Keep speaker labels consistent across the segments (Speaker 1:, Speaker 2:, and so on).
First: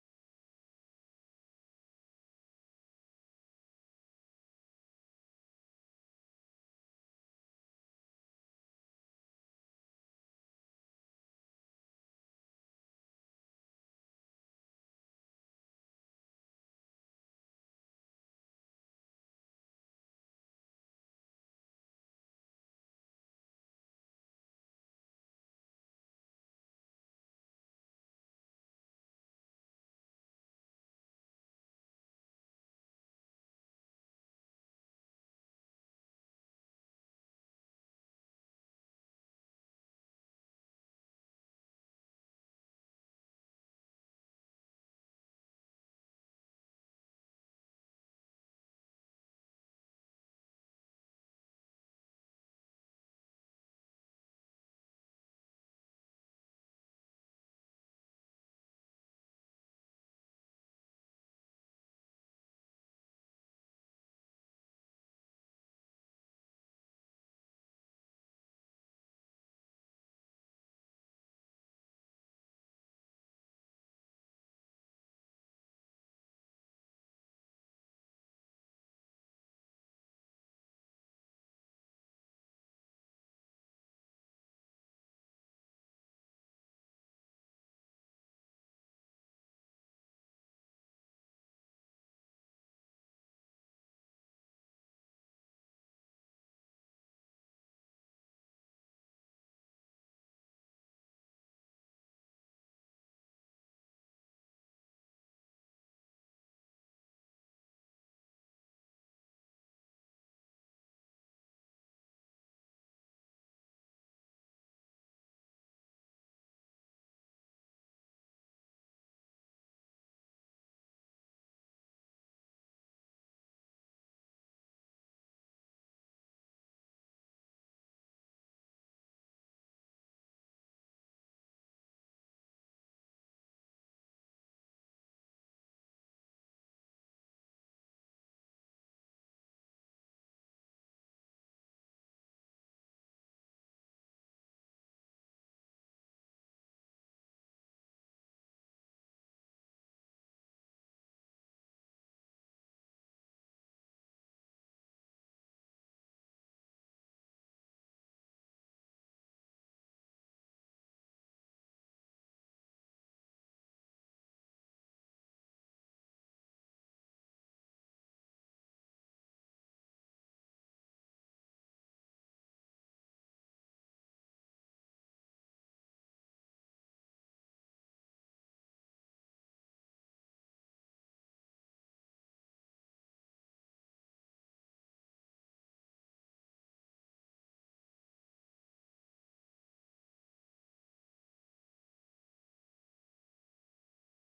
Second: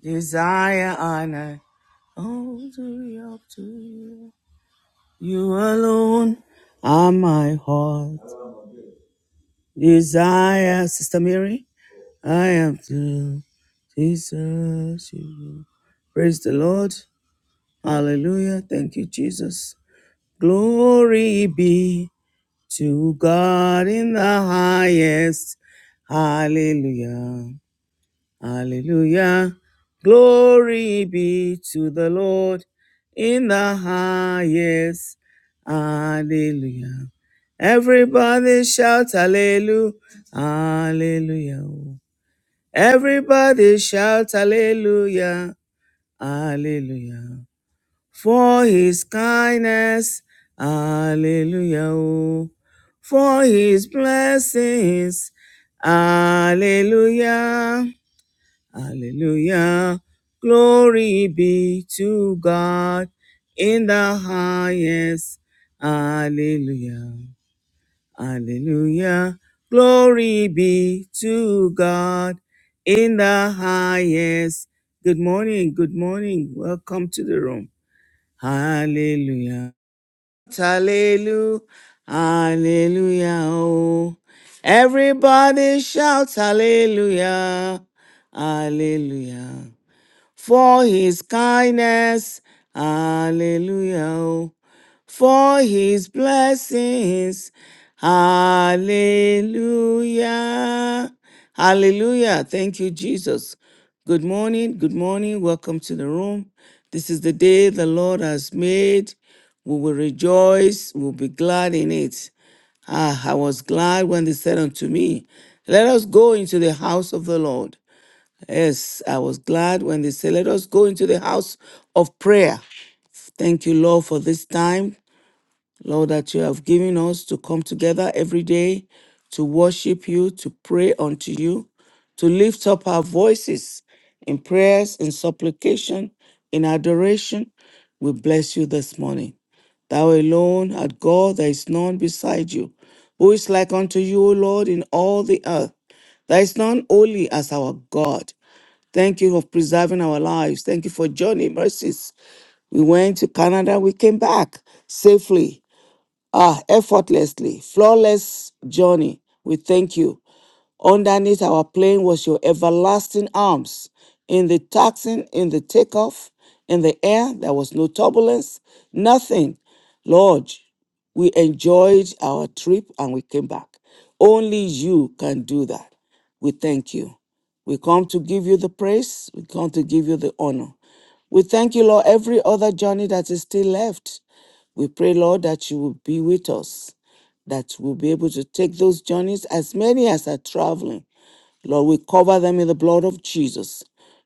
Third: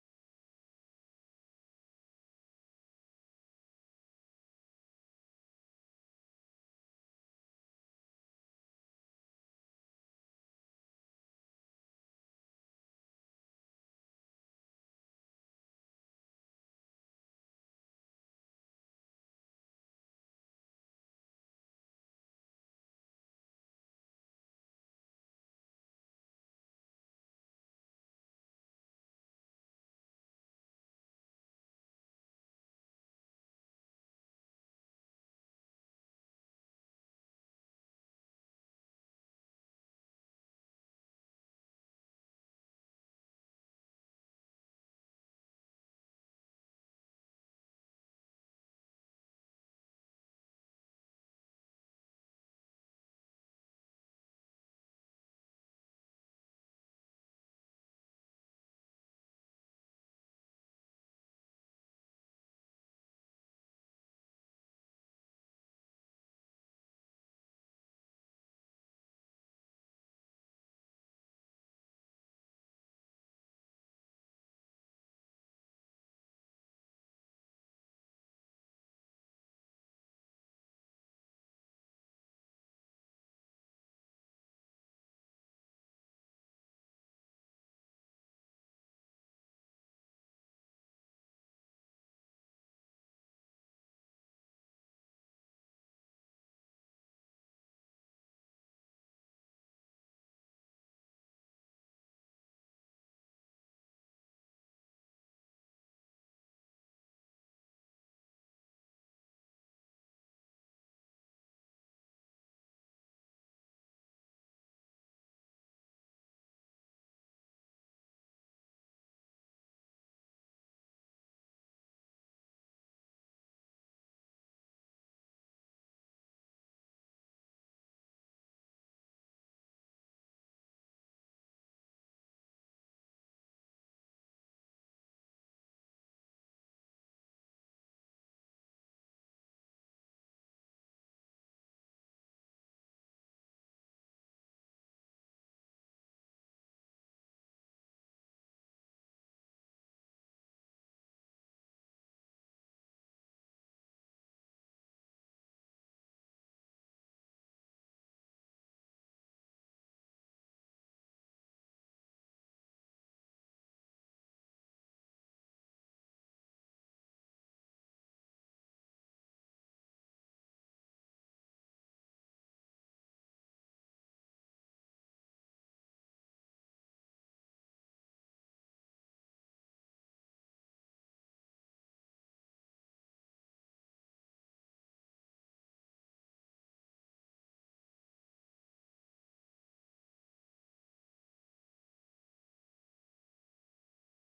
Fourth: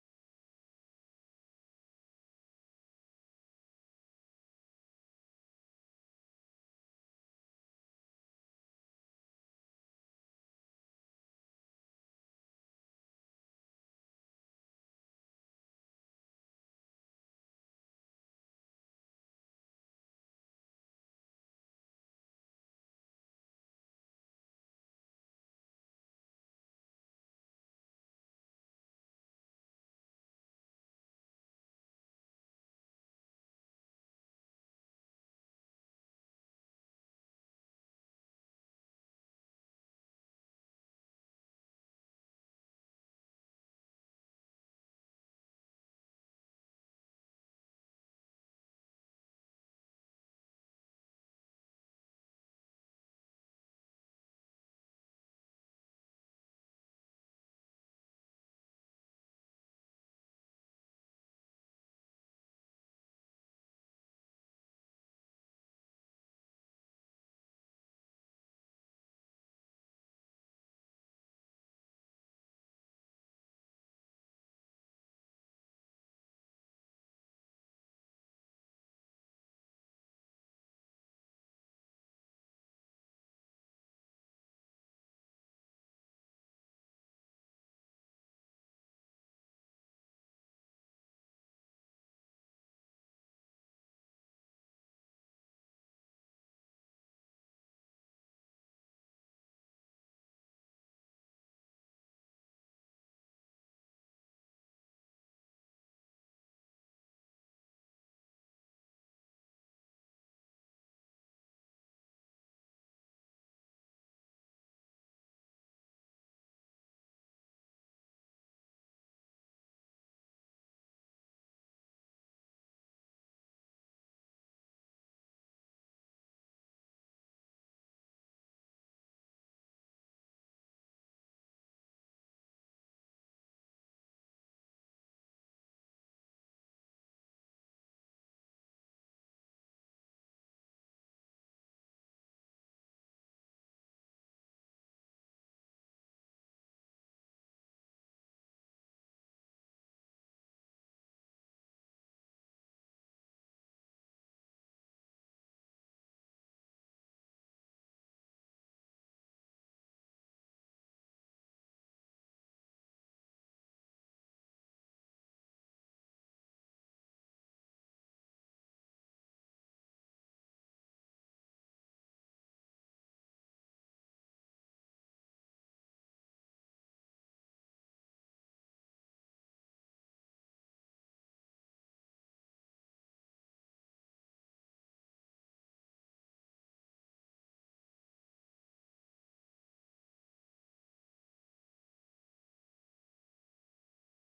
Speaker 1: Desire, honor, all to you, up to you. You alone are my heart. Desire, Sister Mary, I am to Jesus. You. Praise the Lord. Hallelujah. Thank you, Jesus. Glory be to God in the highest. Hallelujah. Hallelujah. Glory be to the Lord in the highest. Hallelujah. Everybody shout hallelujah. Hallelujah. Everybody shout hallelujah. Hallelujah. For his kindness. Hallelujah. For his blessings. Hallelujah. Hallelujah. Glory be to God in the highest. Hallelujah. Hallelujah. Glory be to God in the highest. Good morning. Good morning. Welcome to the room. Hallelujah. Hallelujah. Hallelujah. Oh. Everybody shout hallelujah. Hallelujah for his kindness. Hallelujah. oh. For his blessings. Hallelujah. Hallelujah. Thank you, Jesus. Good morning. Good morning. Welcome to the room. This is the day the Lord has made. We will rejoice. We'll be glad in it. Ah, I was glad when they said unto me, Let us go into the house of the Lord. Yes, I was glad when they said, Let us go into the house of prayer. Thank you, Lord, for this time. Lord, that you have given us to come together every day to worship you, to pray unto you, to lift up our voices in prayers, in supplication, in adoration. We bless you this morning. Thou alone art God, there is none beside you. Who is like unto you, O Lord, in all the earth? There is none holy as our God. Thank you for preserving our lives. Thank you for journey mercies. We went to Canada, we came back safely. Ah, effortlessly, flawless journey. We thank you. Underneath our plane was your everlasting arms. In the taxing, in the takeoff, in the air, there was no turbulence, nothing. Lord, we enjoyed our trip and we came back. Only you can do that. We thank you. We come to give you the praise. We come to give you the honor. We thank you, Lord, every other journey that is still left. We pray, Lord, that you will be with us, that we'll be able to take those journeys, as many as are traveling. Lord, we cover them in the blood of Jesus.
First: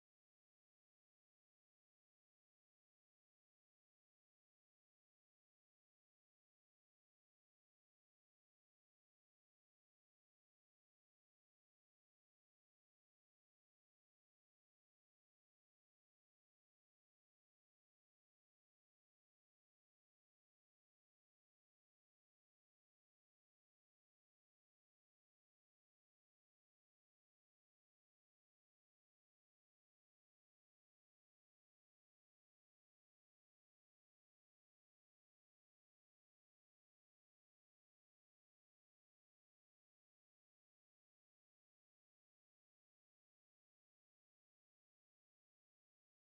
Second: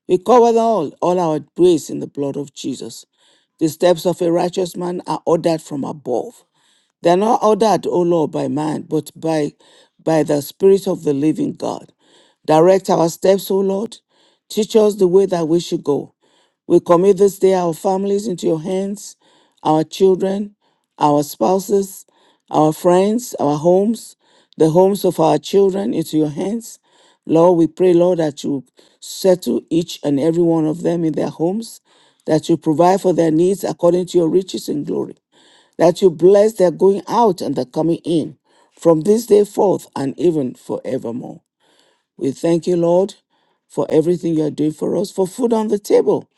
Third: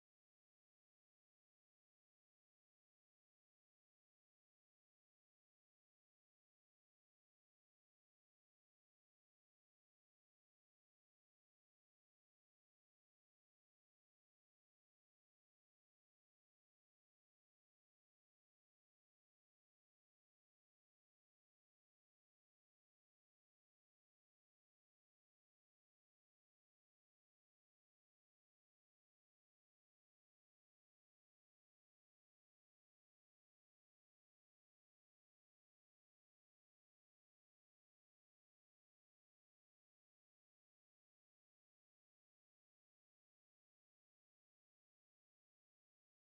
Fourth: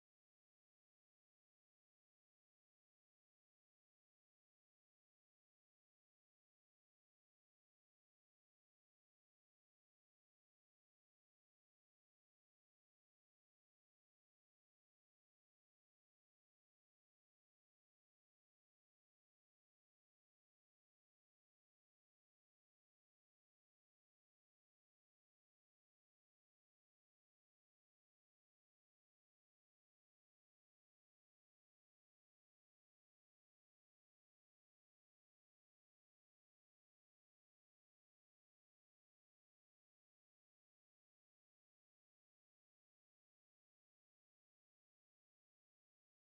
Speaker 1: We cover them all, all our ways in the blood of Jesus. The steps of a righteous man are ordered from above. They are not ordered, O Lord, by man, but by, by the Spirit of the living God. Direct our steps, O Lord. Teach us the way that we should go. We commit this day our families into your hands, our children, our spouses, our friends, our homes, the homes of our children into your hands. Lord, we pray, Lord, that you settle each and every one of them in their homes, that you provide for their needs according to your riches and glory that you bless their going out and their coming in from this day forth and even forevermore. We thank you, Lord, for everything you are doing for us, for food on the table.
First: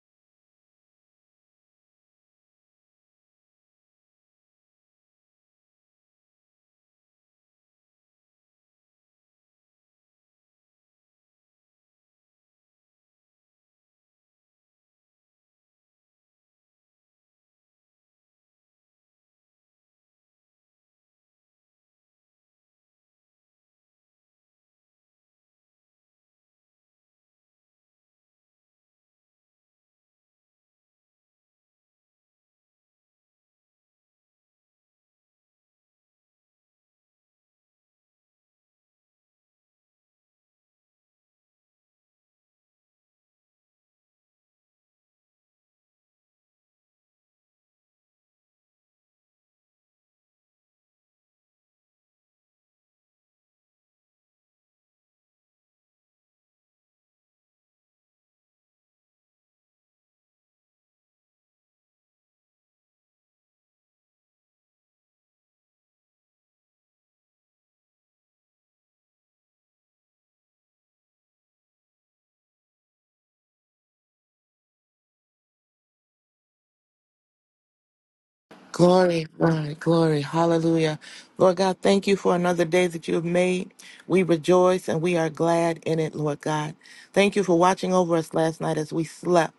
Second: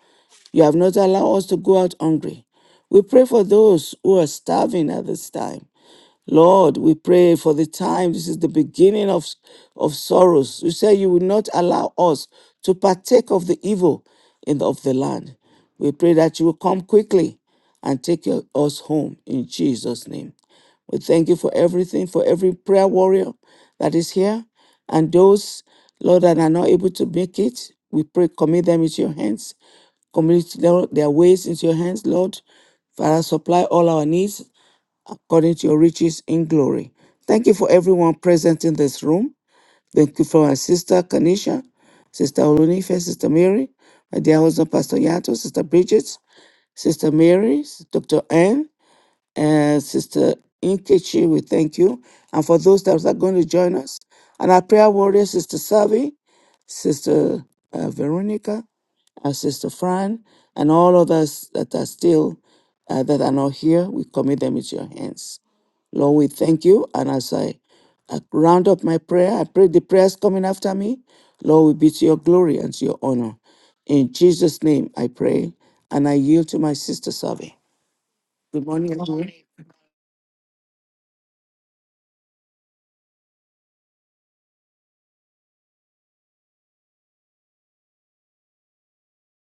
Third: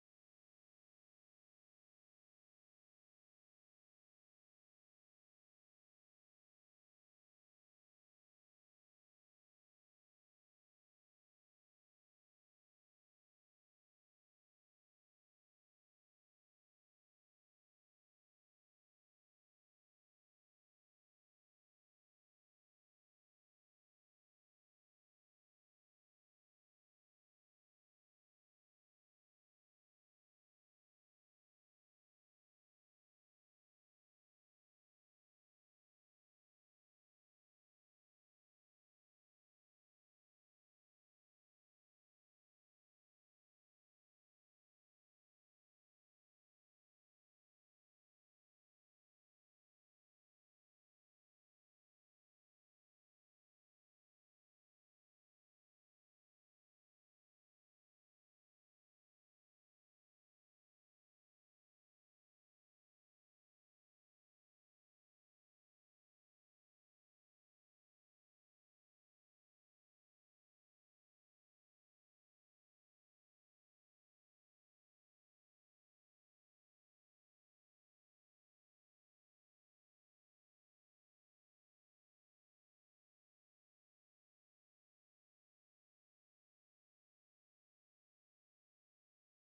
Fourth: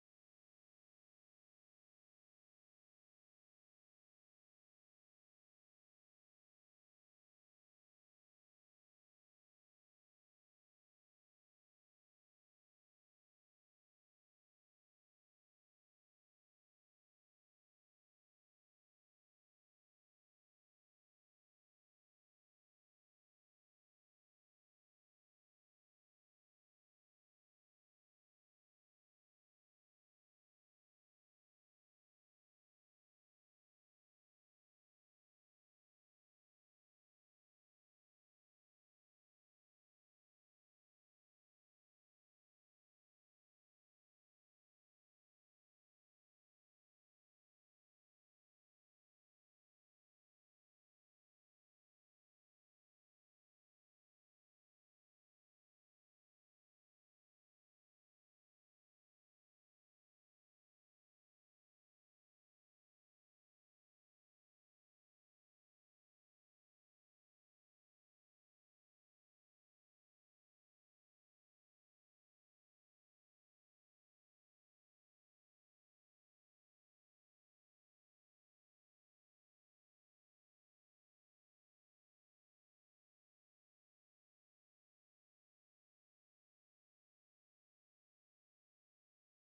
Speaker 1: You have not allowed us to go out hungry. We pray for those who are starving at this time. Lord, we pray for the time. This is the beginning of, of sorrows. You say you will not allow us to partake of the evil in the, of the land. We pray that you will come quickly and take your- us home in Jesus' name. We thank you for everything, for every prayer warrior that is here. And those, Lord, that are not able to make it, we pray, commit them into your hands. Commit their their ways into your hands, Lord. Father, supply all our needs according to your riches in glory. Thank you for everyone present in this room. Thank you for my sister Kanisha, Sister Olunife, Sister Mary, my dear husband Pastor Yato, Sister Bridget, Sister Mary, Dr. Anne, and Sister Inkechi. We thank you. And for those that are going to join us, and our prayer warrior, Sister Savi, Sister uh, Veronica, and Sister Fran, and all others that are still uh, that are not here, we commit them into your hands. Lord, we thank you. And as I I round up my prayer, I pray the prayers coming after me, Lord, will be to your glory and to your honor. In Jesus' name, I pray. And I yield to my sister Savi. Good morning,
Speaker 2: Glory,
Speaker 1: everyone.
Speaker 2: glory, glory. Hallelujah. Lord God, thank you for another day that you have made. We rejoice and we are glad in it, Lord God. Thank you for watching over us last night as we slept,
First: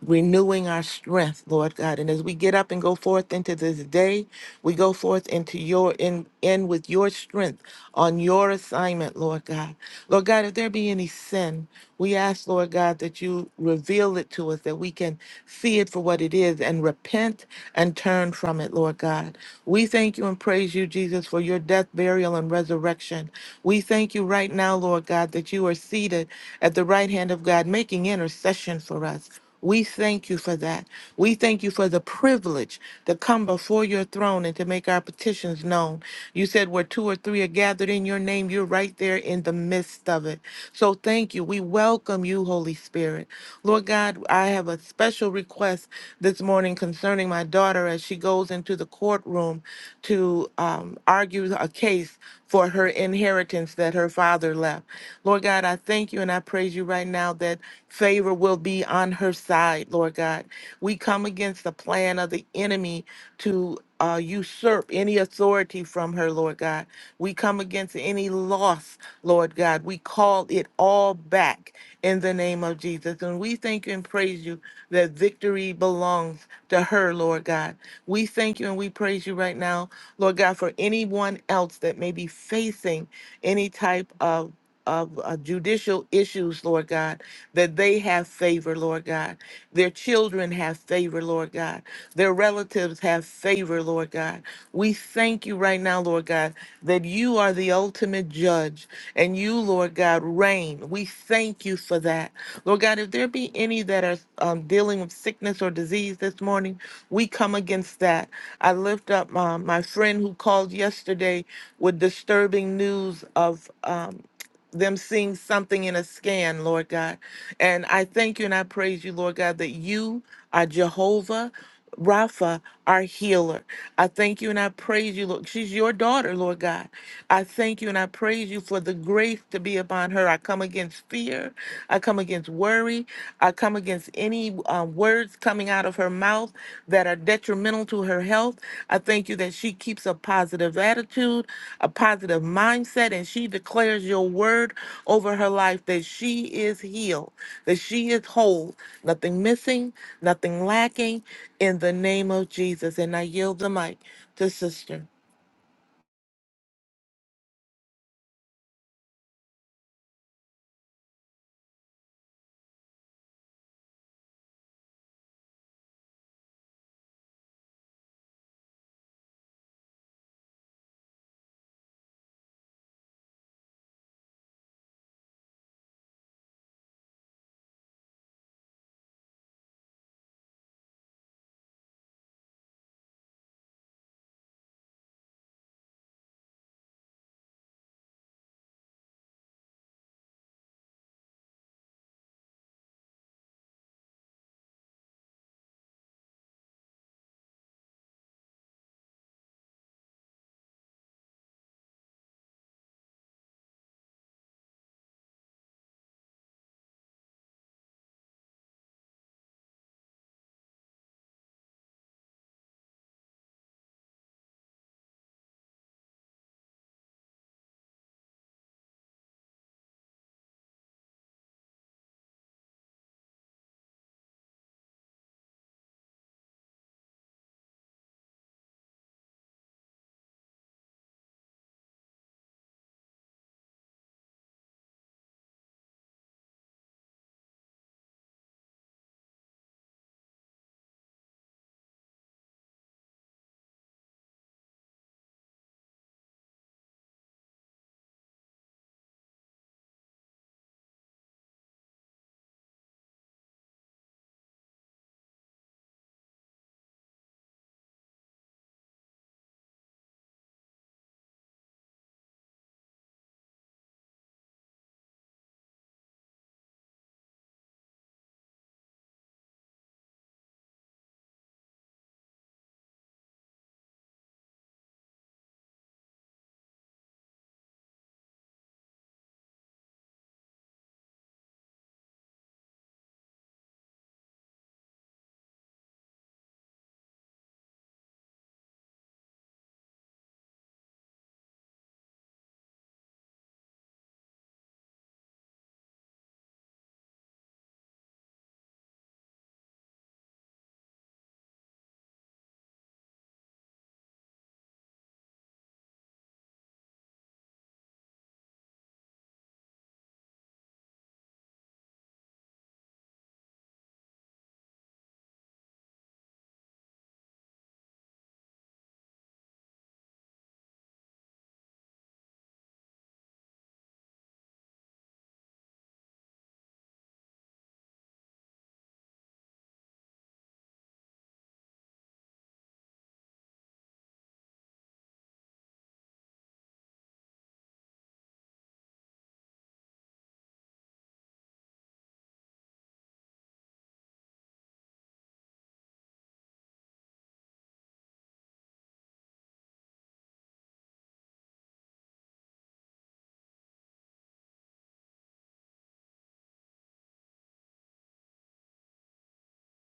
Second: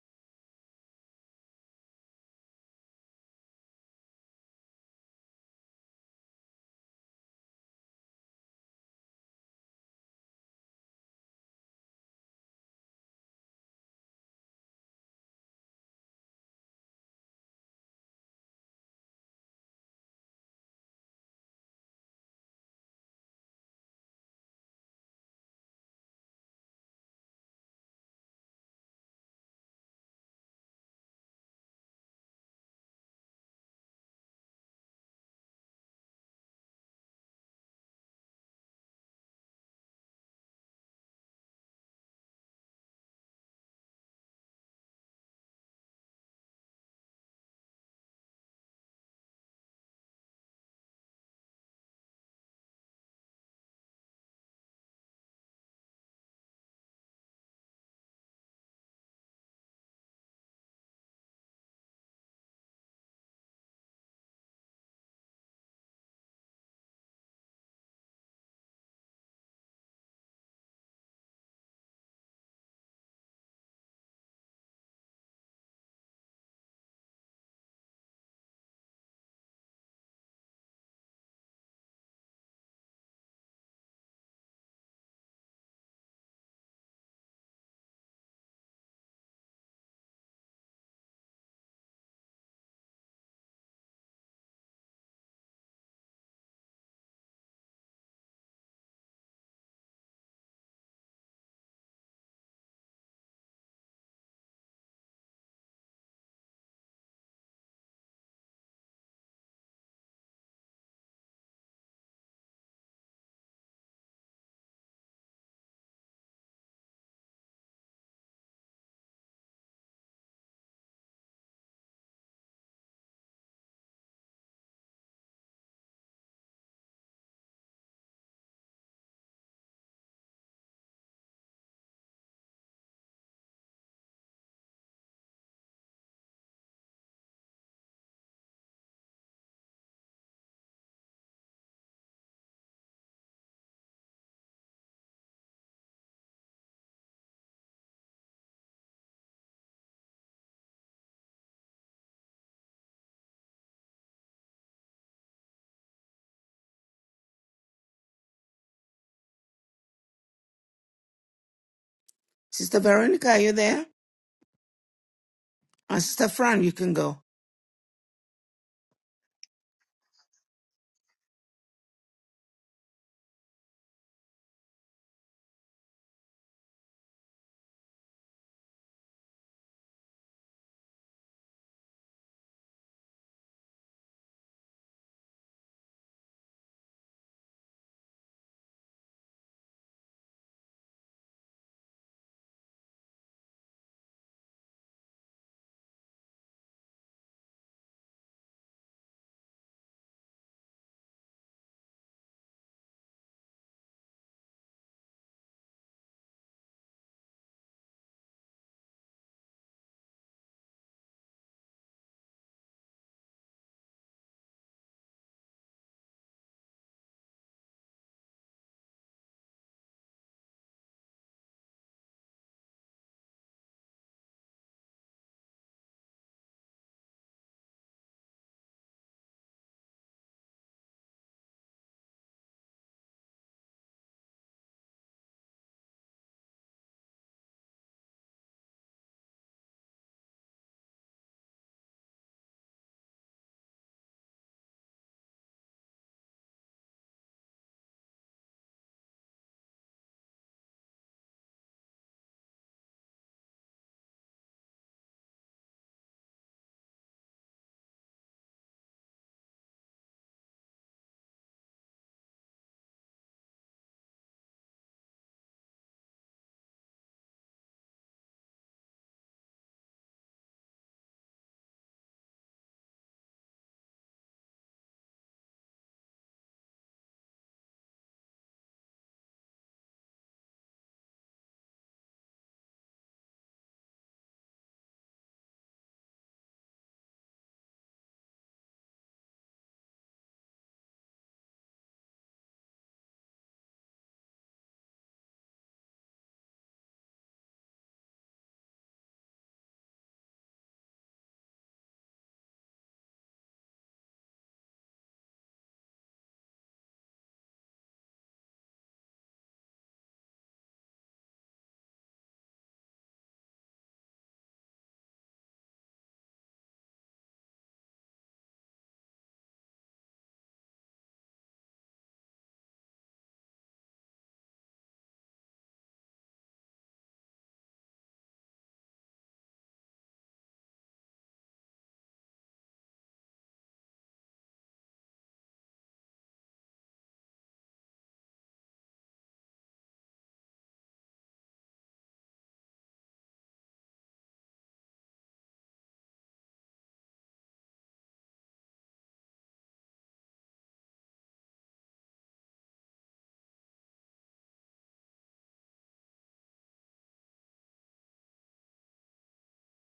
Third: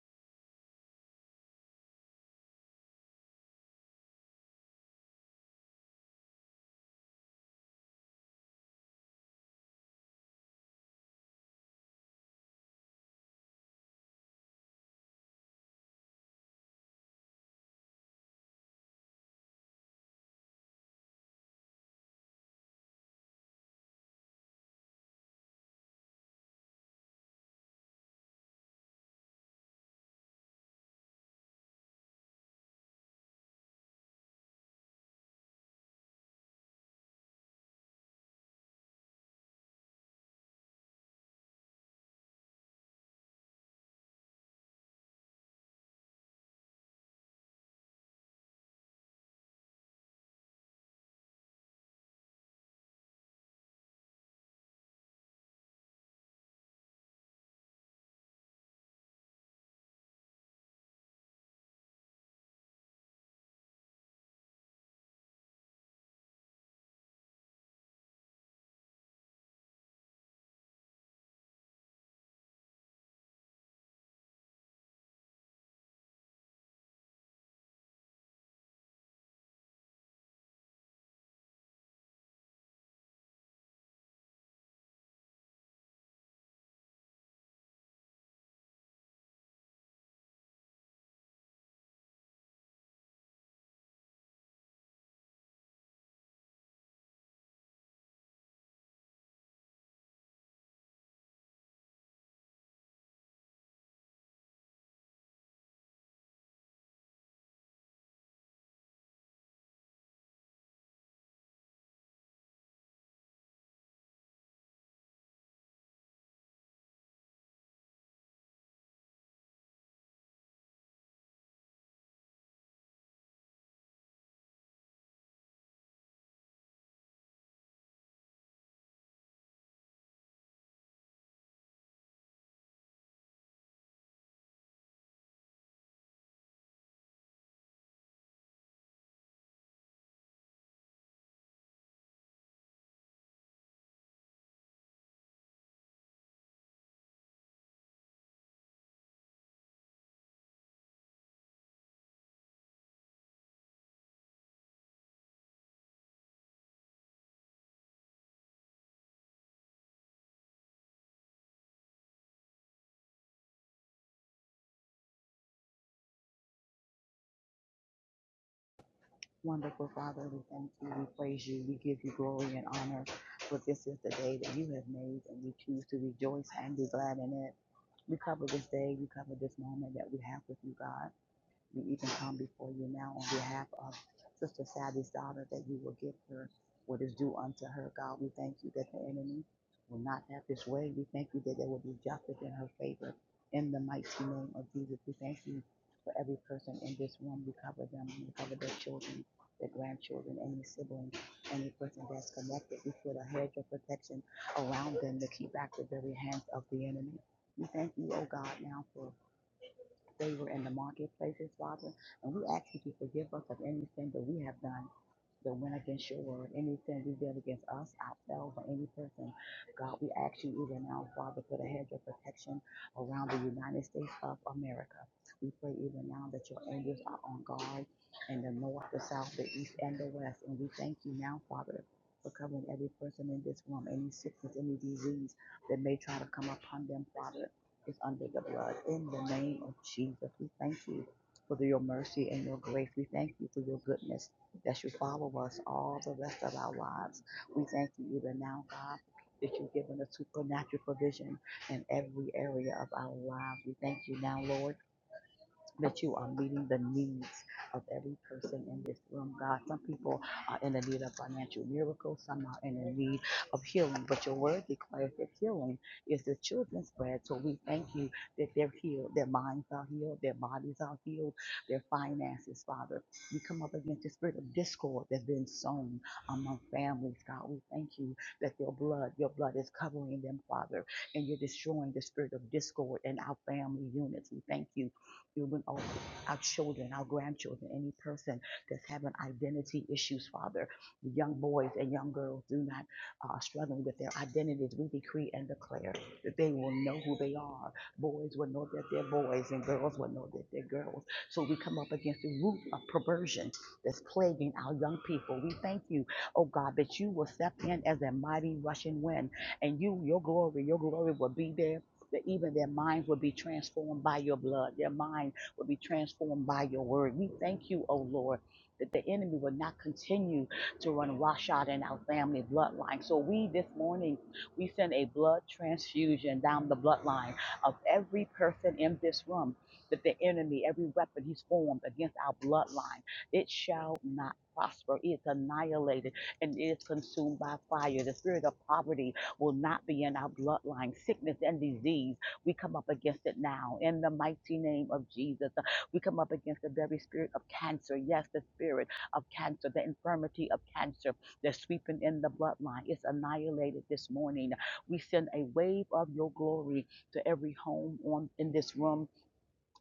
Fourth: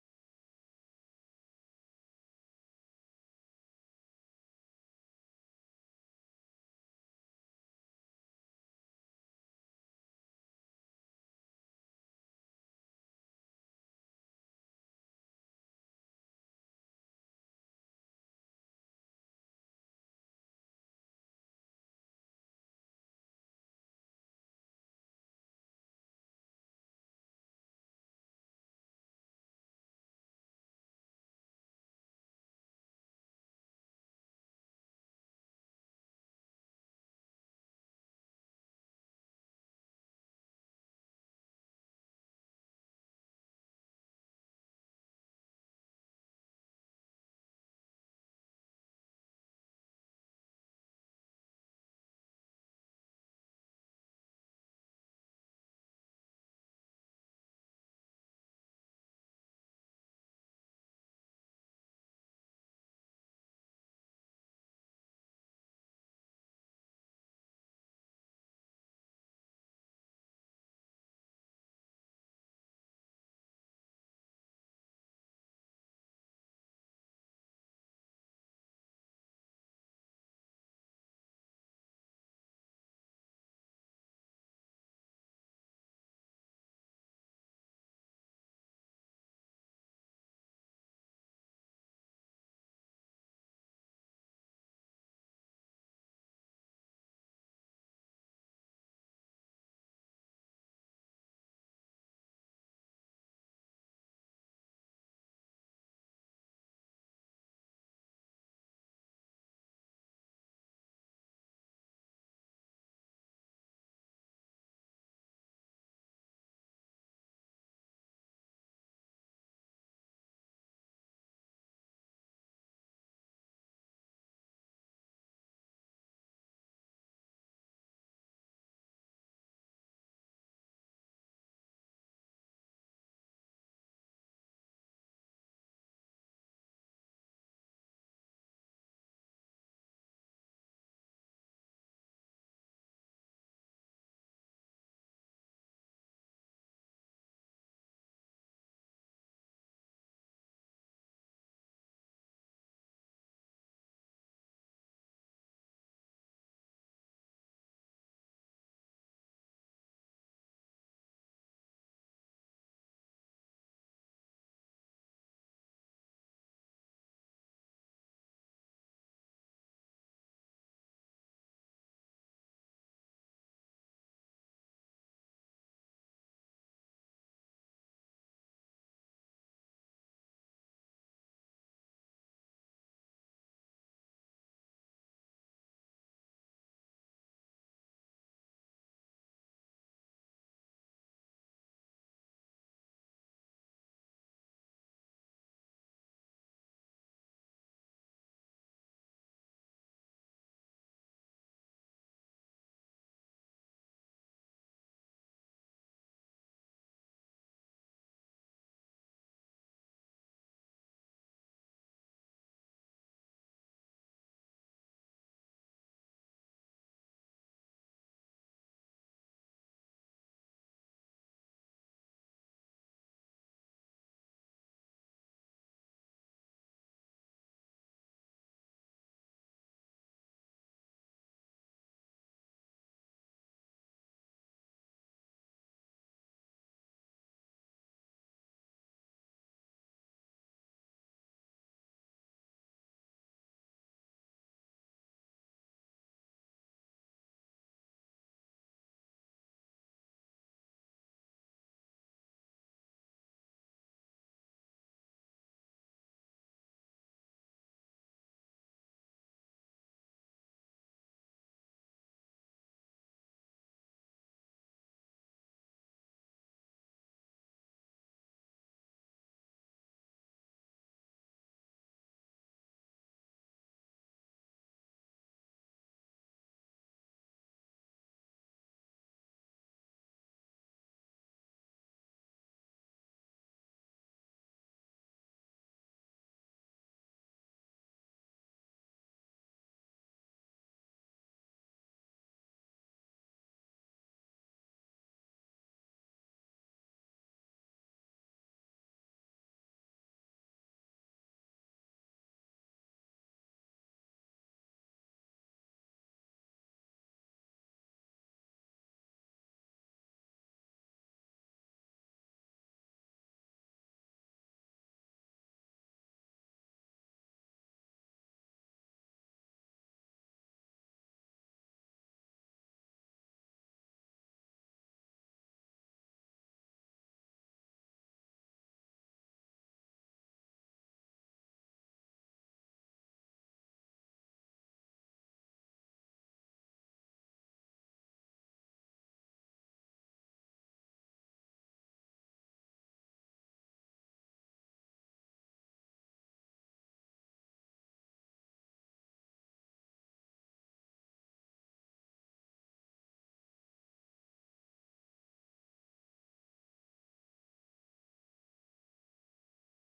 Speaker 2: renewing our strength, Lord God. And as we get up and go forth into this day, we go forth into your in, in with your strength on your assignment, Lord God. Lord God, if there be any sin, we ask, Lord God, that you reveal it to us, that we can see it for what it is and repent and turn from it, Lord God. We thank you and praise praise you, Jesus, for your death, burial, and resurrection. We thank you right now, Lord God, that you are seated at the right hand of God, making intercession for us. We thank you for that. We thank you for the privilege to come before your throne and to make our petitions known. You said where two or three are gathered in your name, you're right there in the midst of it. So thank you. We welcome you, Holy Spirit. Lord God, I have a special request this morning concerning my daughter as she goes into the courtroom to um, argue a case for her inheritance that her father left. Lord God, I thank you and I praise you right now that favor will be on her side, Lord God. We come against the plan of the enemy to uh, usurp any authority from her, Lord God. We come against any loss, Lord God. We call it all back in the name of Jesus. And we thank you and praise you that victory belongs to her, Lord God. We thank you and we praise you right now, Lord God, for anyone else that may be facing any type of of uh, judicial issues, Lord God, that they have favor, Lord God. Their children have favor, Lord God. Their relatives have favor, Lord God. We thank you right now, Lord God, that you are the ultimate judge and you, Lord God, reign. We thank you for that. Lord God, if there be any that are um, dealing with sickness or disease this morning, we come against that. I lift up uh, my friend who called yesterday with disturbing news of. um, them seeing something in a scan, Lord God. And I thank you and I praise you, Lord God, that you are Jehovah. Rapha, our healer. I thank you and I praise you, Lord. She's your daughter, Lord God. I thank you and I praise you for the grace to be upon her. I come against fear. I come against worry. I come against any uh, words coming out of her mouth that are detrimental to her health. I thank you that she keeps a positive attitude, a positive mindset, and she declares your word over her life that she is healed, that she is whole, nothing missing, nothing lacking in the name of Jesus. And I yield the mic to sister.
Speaker 1: Sister Veronica, are you there? And Sister Fran, you can go.
Speaker 3: Wonderful Father, we thank you, we praise you, we give you glory and honor. For this is the day that you have made, and we choose to rejoice and be glad in it. We cover this day, we cover this moment that we have with you, God. We even come before you now on behalf of Sister Savvy's daughter that you will give her what is due unto her, God. We thank you that the enemy will not have his way. We thank you that there will be justice in her favor in the mighty name of Jesus. We thank you for every person in this room. We cover them. We cover their children, their grandchildren, any sibling, any person that's connected. We put a hedge of protection around them to keep back the very hands of the enemy. We thank you, oh God, now for they were in the marketplaces, Father. And we ask that you forgive us of anything that we have done that went against your word, anything we did against us, ourselves, or any person. God, we ask you even now, Father, put a hedge of protection around the United States of America. We pray even now that your angels are on guard in the north, the south, the east, and the west. And we thank you now, Father, for covering every person in this room, any sickness, any disease that may try to come upon them, Father, is under the blood. In the name of Jesus, we thank you for your mercy and your grace. We thank you for your goodness that you follow us all the rest of our lives. We thank you even now, God, that you've given us supernatural provision in every area of our lives. We thank you now, Lord, that you are meeting the needs of every person in this room, God. Some people are in the need of financial miracles, some are in the need of healing, but your word declares that healing is the children's bread. So we thank you that they're healed, their minds are healed, their bodies are healed, their finances, Father. We come up against the spirit of discord that's been sown among families, God. We thank you that your blood, your blood is covering them, Father, and you're destroying the spirit of discord in our family units. We thank you even our, our children, our grandchildren, any person that's having identity issues, Father. The young boys and young girls do not uh, struggling with their identities. We decree and declare that they will know who they are. Boys will know that they're boys, and girls will know that they're girls. So we come up against the root of perversion that's plaguing our young people. We thank you, oh God, that you will step in as a mighty rushing wind, and you, your glory, your glory will be there that even their minds will be transformed by your blood. Their mind will be transformed by your word. We thank you, oh Lord, that the enemy will not continue to run roughshod in our family bloodline. So we this morning, we send a blood transfusion down the bloodline of every person in this room that the enemy, every weapon he's formed against our bloodline, it shall not prosper. It's annihilated and it is consumed by fire. The spirit of poverty will not be in our bloodline. Sickness and disease, we come up against it now in the mighty name of Jesus. uh, We come up against the very spirit of cancer. Yes, the spirit of cancer, the infirmity of cancer that's sweeping in the bloodline. It's annihilated this morning. We send a wave of your glory to every home on in this room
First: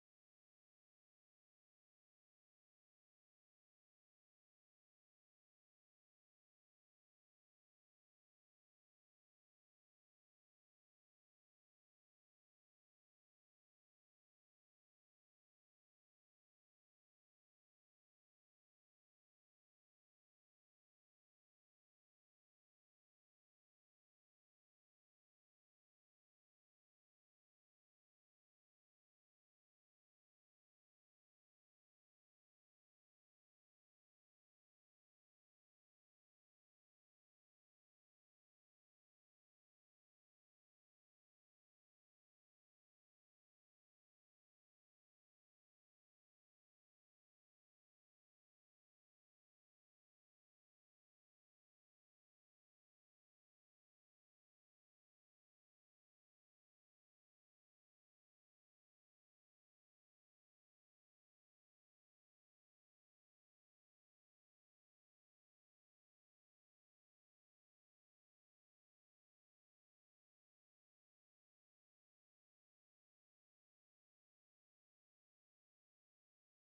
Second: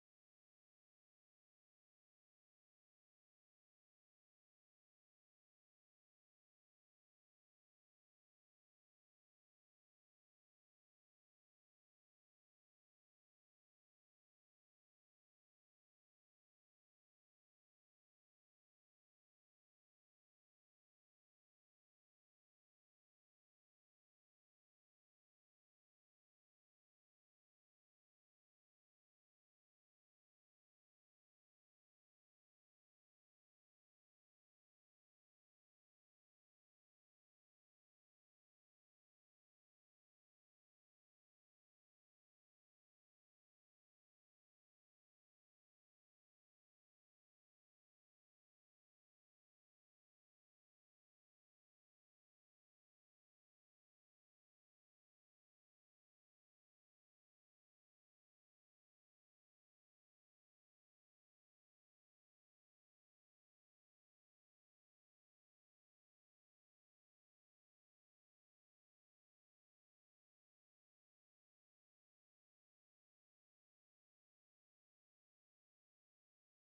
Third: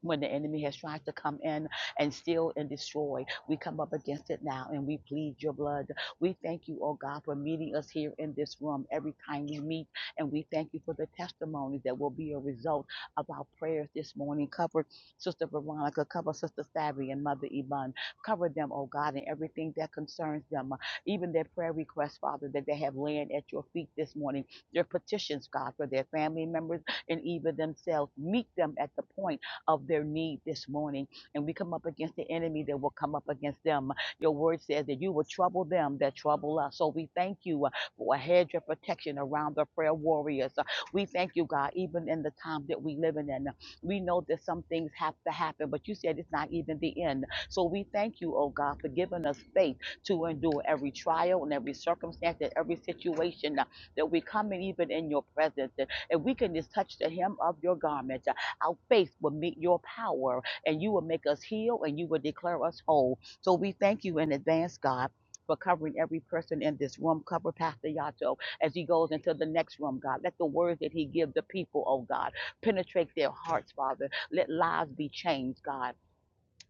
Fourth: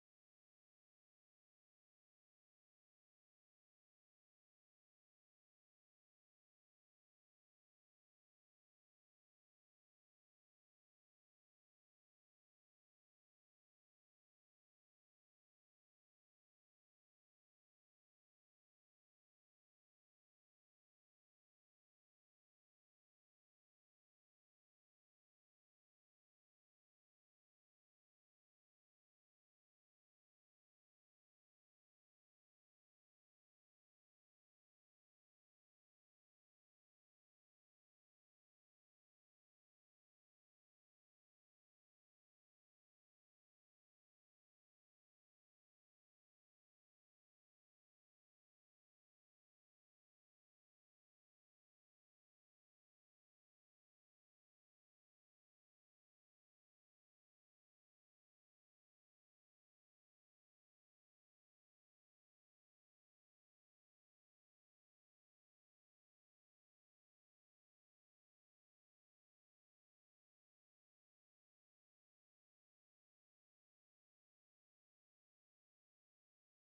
Speaker 3: when the enemy has tried to come in and steal and destroy. We come up against it now and we plead your blood. We thank you, oh God, for meeting us here in this room every time we meet. And we thank you for the testimony that will be a result of our prayers this morning. Cover Sister Veronica, cover Sister Savvy and Mother Iman. Cover them, oh God, and everything that concerns them. Even their prayer requests, Father, that they have laying at your feet this morning. Their petitions, God, for their family members and even themselves. Meet them at the point of their need this morning. And we come up against the enemy that will come up against them. Your word says that you will trouble them that trouble us. So we thank you uh, for a hedge of protection around the prayer warriors. Uh, We thank you, God, even in the time that we live in. And we know that some things have to happen, but you said it's not even the end. So we thank you, oh God, for giving us faith to endure every trial and every circumstance and every situation uh, that we come in, even in your presence. And and we can just touch the hem of your garment. uh, our faith will meet your power and you will make us heal and you will declare us whole. So we thank you in advance, God. For covering every person in this room, cover Pastor Yato as he goes into the next room, God. Let the words that he gives the people, oh God, penetrate their hearts, Father. Let lives be changed, God.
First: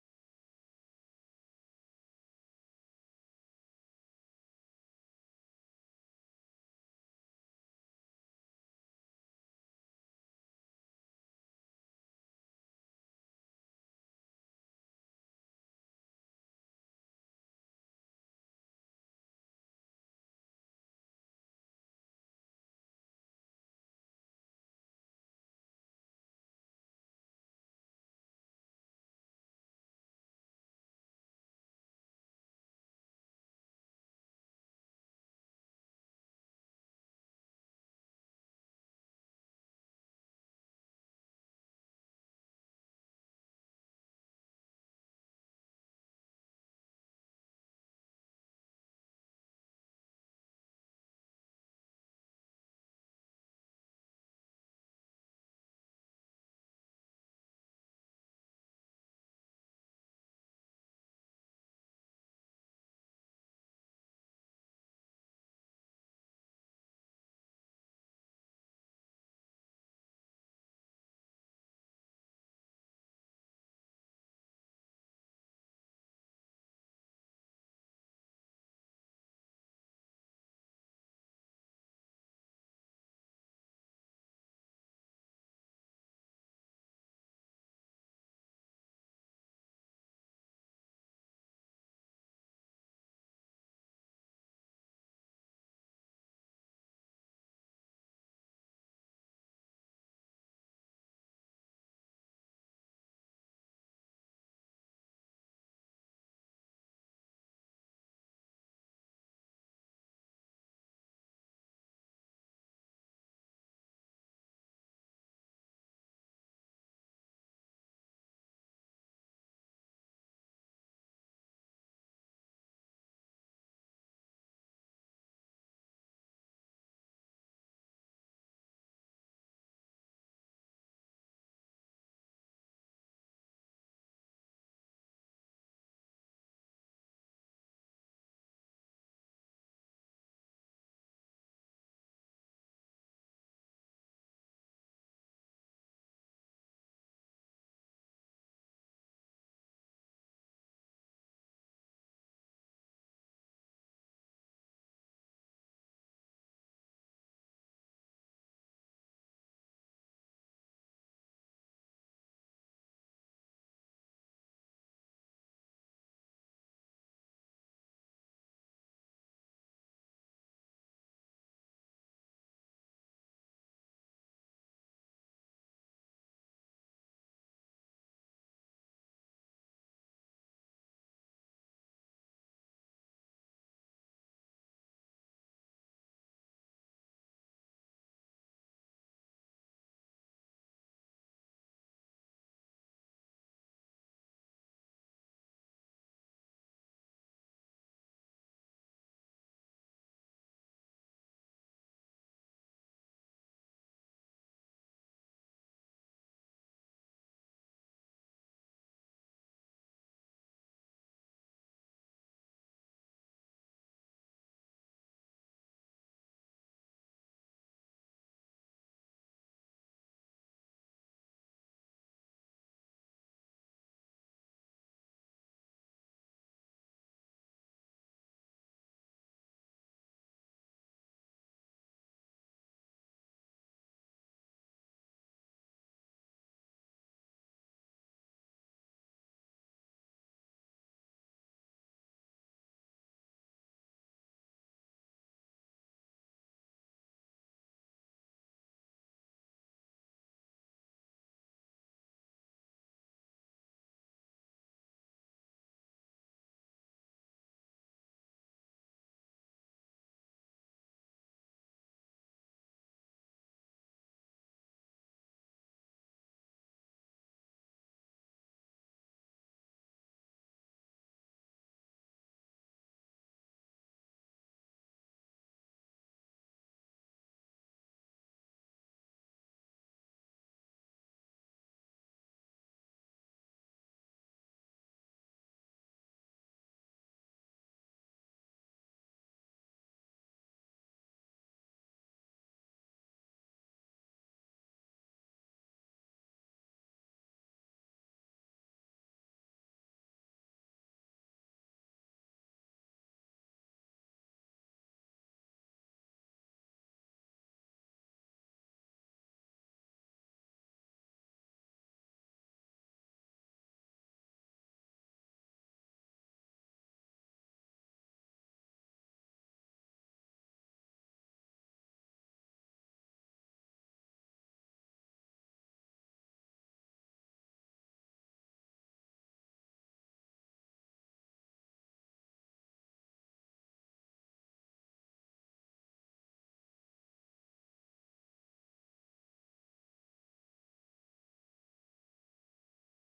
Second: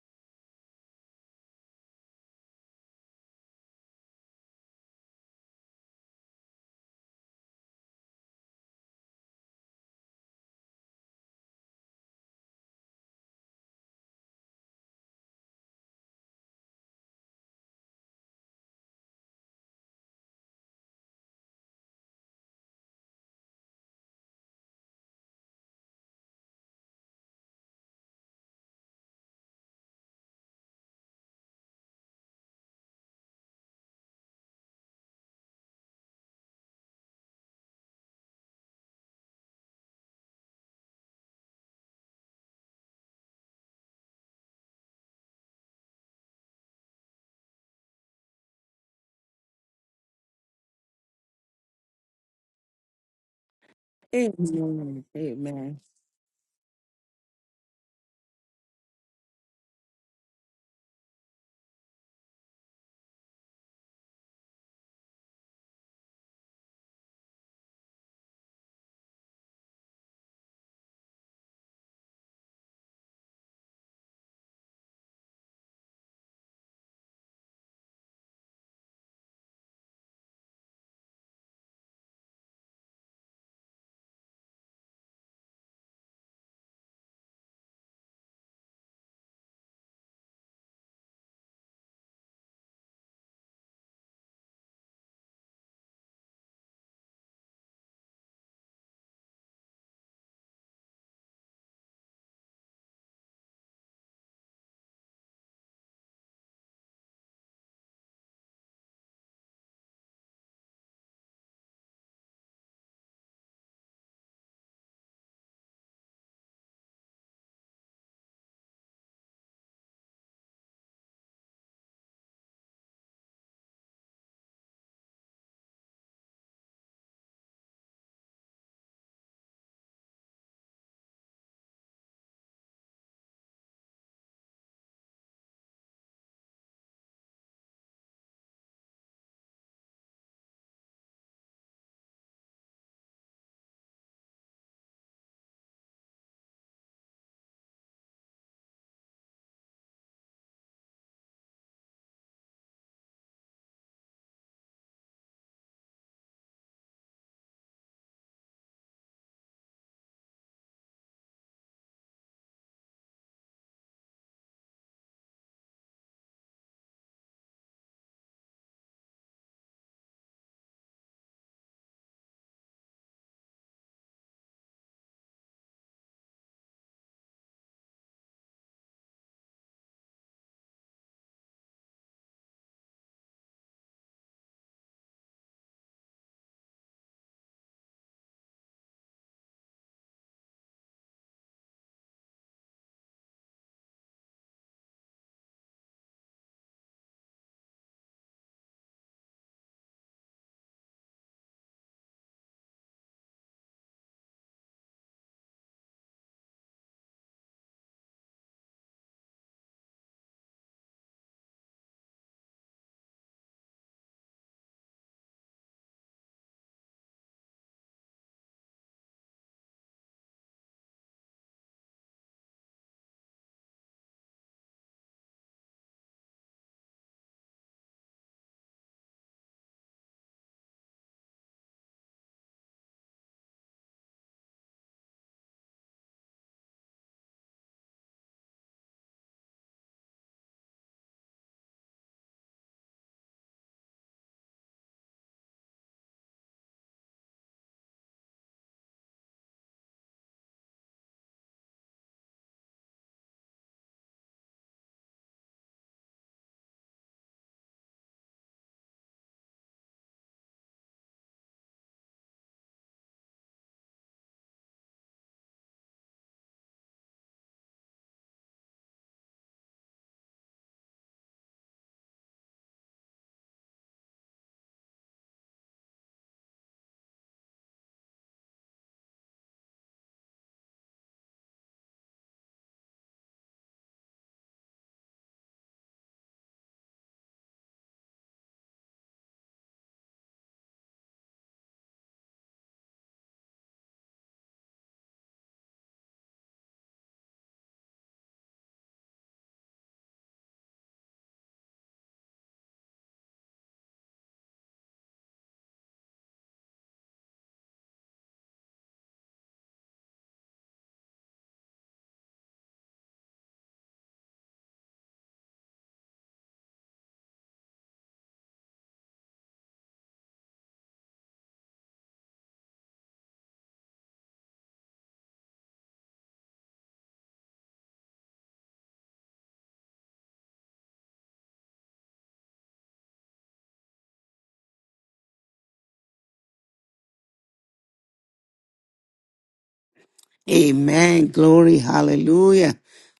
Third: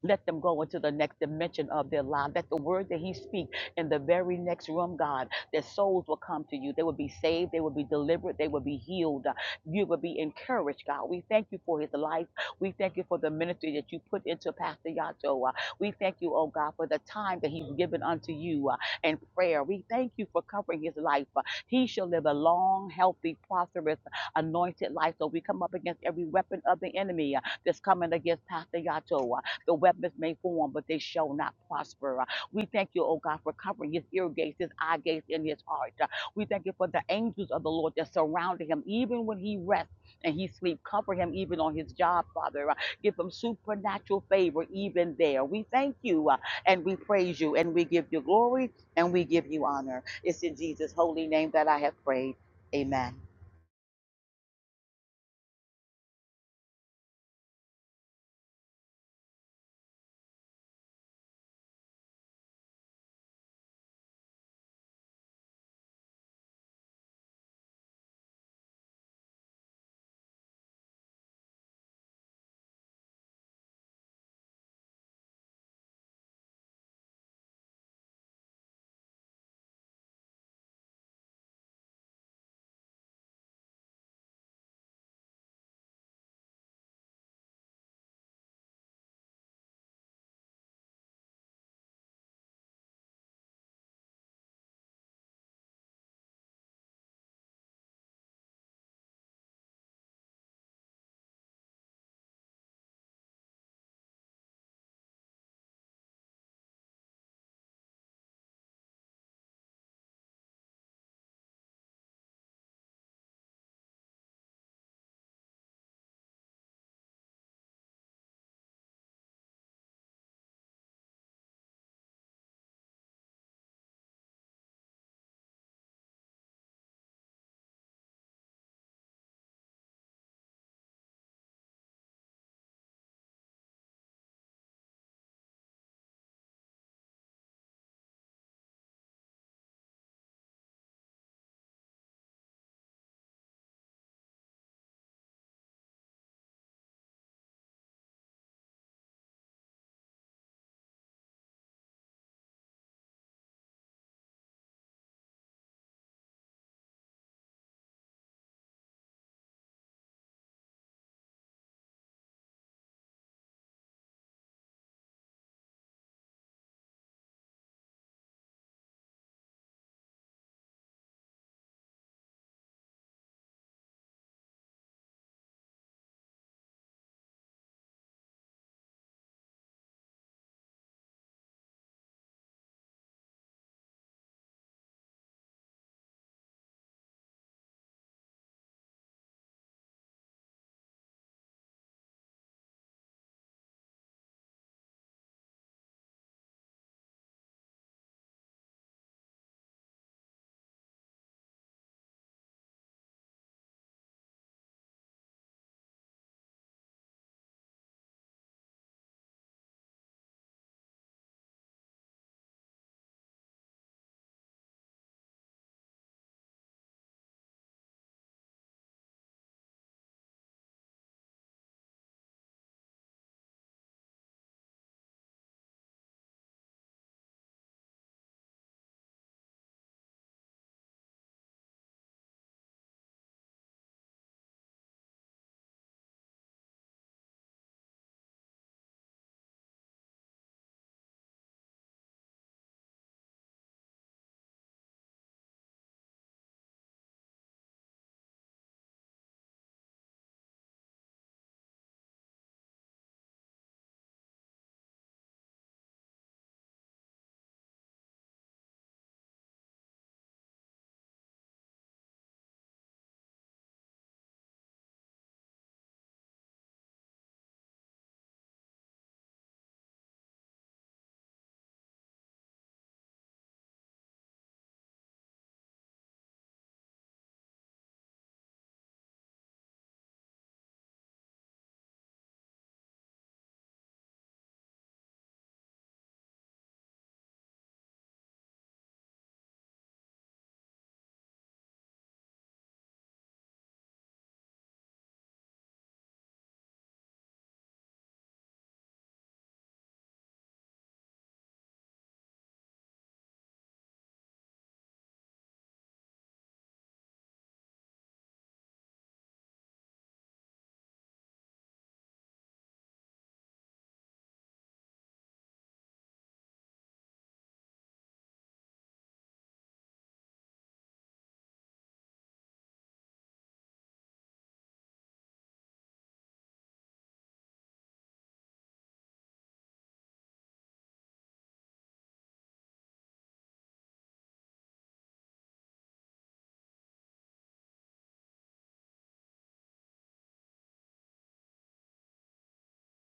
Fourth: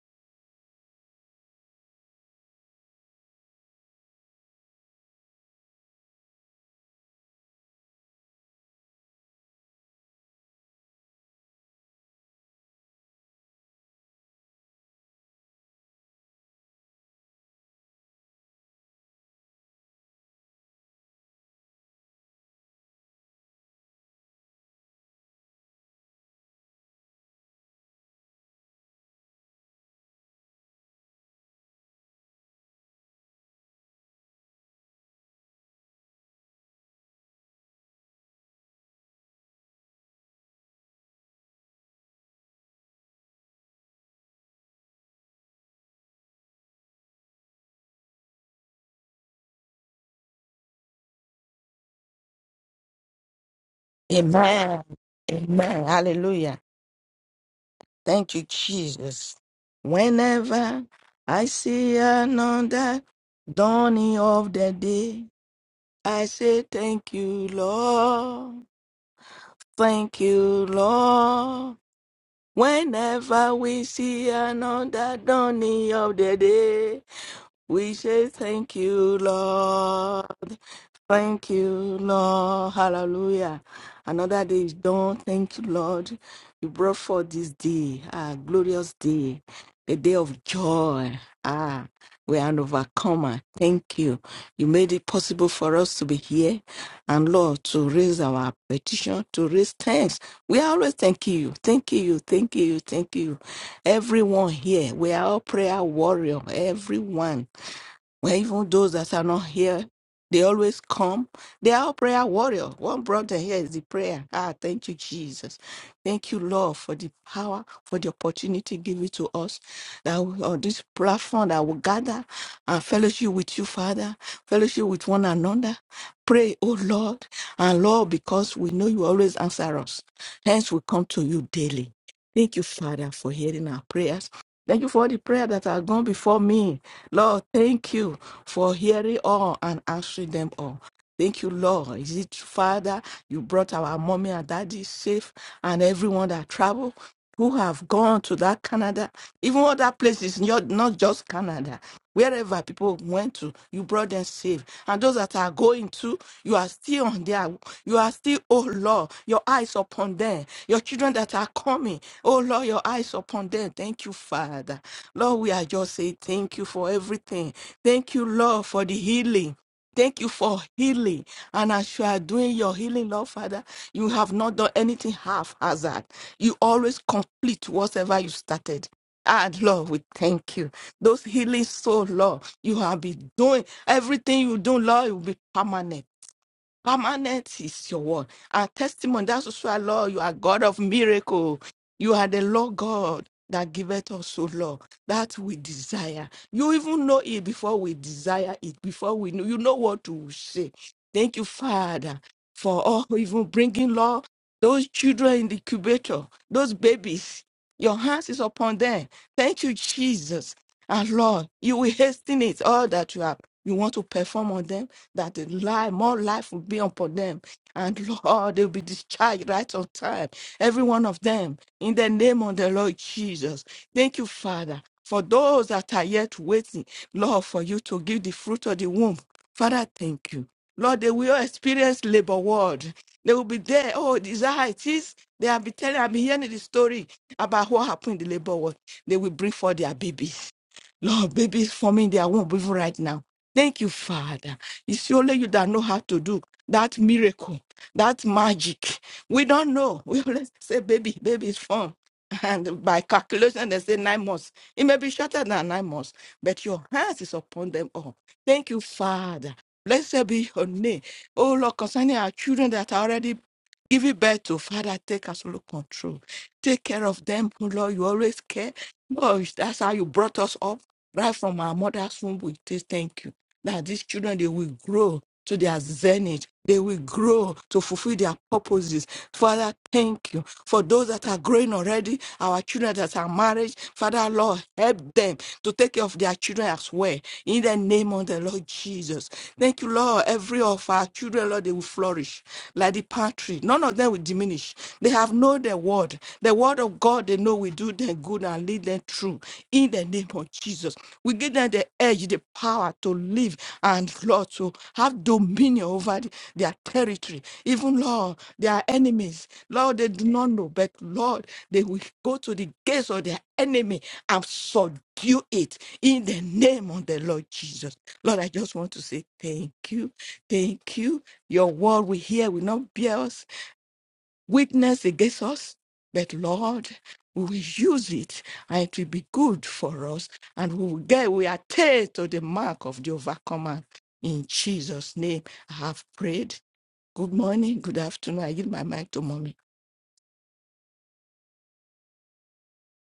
Speaker 3: Let them go into the next dimension of their life. Let the word that He speaks in the very next room, God, their souls will come to you. They will be saved. They will be delivered. They will be healed. You will be encouraged, God. We thank you for His life. We thank you for the ministry that you put into Pastor Yato. Uh, We thank you, oh God, for the time that He's given unto you uh, in prayer. We thank you for covering His life. Uh, He shall live a long, healthy, prosperous, anointed life. So we come up against every weapon of the enemy uh, that's coming against Pastor Yato. The weapons may form, but they shall not prosper. Uh, We thank you, oh God, for covering his ear gates, his eye gates, and his heart. Uh, We thank you for the angels of the Lord that surrounded him, even when he rests and he sleep. Cover him even on his job, Father. Uh, Give him supernatural favor even there. We thank you uh, and we praise you and we give you glory and we give you honor. It's in Jesus' holy name that I have prayed. Amen.
Speaker 4: Amen.
Speaker 1: Amen. Amen.
Speaker 4: Amen. Hallelujah. Thank you, Jesus. Whenever I see another dawning of the day, I say, Thank you, Lord. Thank you, Lord. Whenever we see another dawning of the day, We say thank you, Lord. Thank you, Lord. Hallelujah. Another day is done. Thank you, Lord. You brought forth this day, a glorious day, a day of joy. Ah, we are an overcomer. Thank you. You made it possible for us to be here and, Lord, to raise our petition, to raise thanks. We are always thanking you. Thank you. Thank you. Thank you. Everyone here, we are all prayer warrior. Everyone. Where even those that are not here, they always come. They are prayer warrior. One brother here is the prayer. Ah, thank you, Jesus. Thank you, Lord, for the power, for the opportunity given to us that we, on this platform that we gather and fellowship with you, Father, fellowship with one another. Pray, oh Lord, and Lord, because we know you always answer us. Hence, we come to you daily. Thank you, Father, for hearing our prayers. Thank you for all the prayer that have gone before me. Lord, thank you for hearing all and answering them all. Thank you, Lord. Is it Father? You brought our mommy and daddy safe and everyone that traveled, who have gone to that Canada, even other places, not, not just Canada. Wherever people went to, you brought them safe and those that are going to, you are still on there. You are still, oh Lord, your eyes upon them. Your children that are coming, oh Lord, your eyes upon them. Thank you, Father. Lord, we are just saying thank you for everything. Thank you, Lord, for the healing. Thank you for healing. And as you are doing your healing, Lord Father, you have not done anything half hazard. You always complete whatever you started. Ah, Lord, we thank you. Those healing souls, Lord, you have been doing everything you do, Lord, it will be permanent. Permanent is your word. Our testimony, that's also our Lord. You are God of miracle. You are the Lord God that giveth us, O Lord, that we desire. You even know it before we desire it, before we know. You know what to say. Thank you, Father, for all even bringing, Lord, those children in the incubator, those babies. Your hands is upon them. Thank you, Jesus. And Lord, you will hasten it all that you have. You want to perform on them that the life, more life will be upon them. And Lord, they'll be discharged right on time. Every one of them, in the name of the Lord Jesus. Thank you, Father, for those that are yet waiting, Lord, for you to give the fruit of the womb. Father, thank you. Lord, they will experience labor ward. They will be there. Oh, is that how it is? They have been telling, I've been hearing the story about what happened in the labor ward. They will bring forth their babies. Lord, babies forming their womb even right now. Thank you, Father. It's only you that know how to do that miracle, that magic. We don't know. We always say, baby, baby is formed. And by calculation, they say nine months. It may be shorter than nine months, but your hands is upon them all. Thank you, Father. Blessed be your name. Oh, Lord, concerning our children that are already giving birth to, Father, take absolute control. Take care of them, oh Lord. You always care. Oh, that's how you brought us up right from our mother's womb, we say thank you. That these children they will grow to their zenith. They will grow to fulfill their purposes. Father, thank you. For those that are growing already, our children that are married, Father Lord, help them to take care of their children as well. In the name of the Lord Jesus. Thank you, Lord. Every of our children, Lord, they will flourish like the palm tree. None of them will diminish. They have known the word. The word of God, they know will do them good and lead them through. In the name of Jesus, we give them the edge, the power to live and Lord to have dominion over th- their territory. Even Lord, their enemies, Lord, they do not know, but Lord, they will go to the gates of their enemy and subdue it in the name of the Lord Jesus. Lord, I just want to say thank you. Thank you. Your word we hear will not bear us witness against us, but Lord, we will use it and it will be good for us and we will get, we attain to the mark of the overcomer. In Jesus' name, I have prayed. Good morning, good afternoon. I give my mic to mommy.
Speaker 1: Amen. Glory. Hallelujah.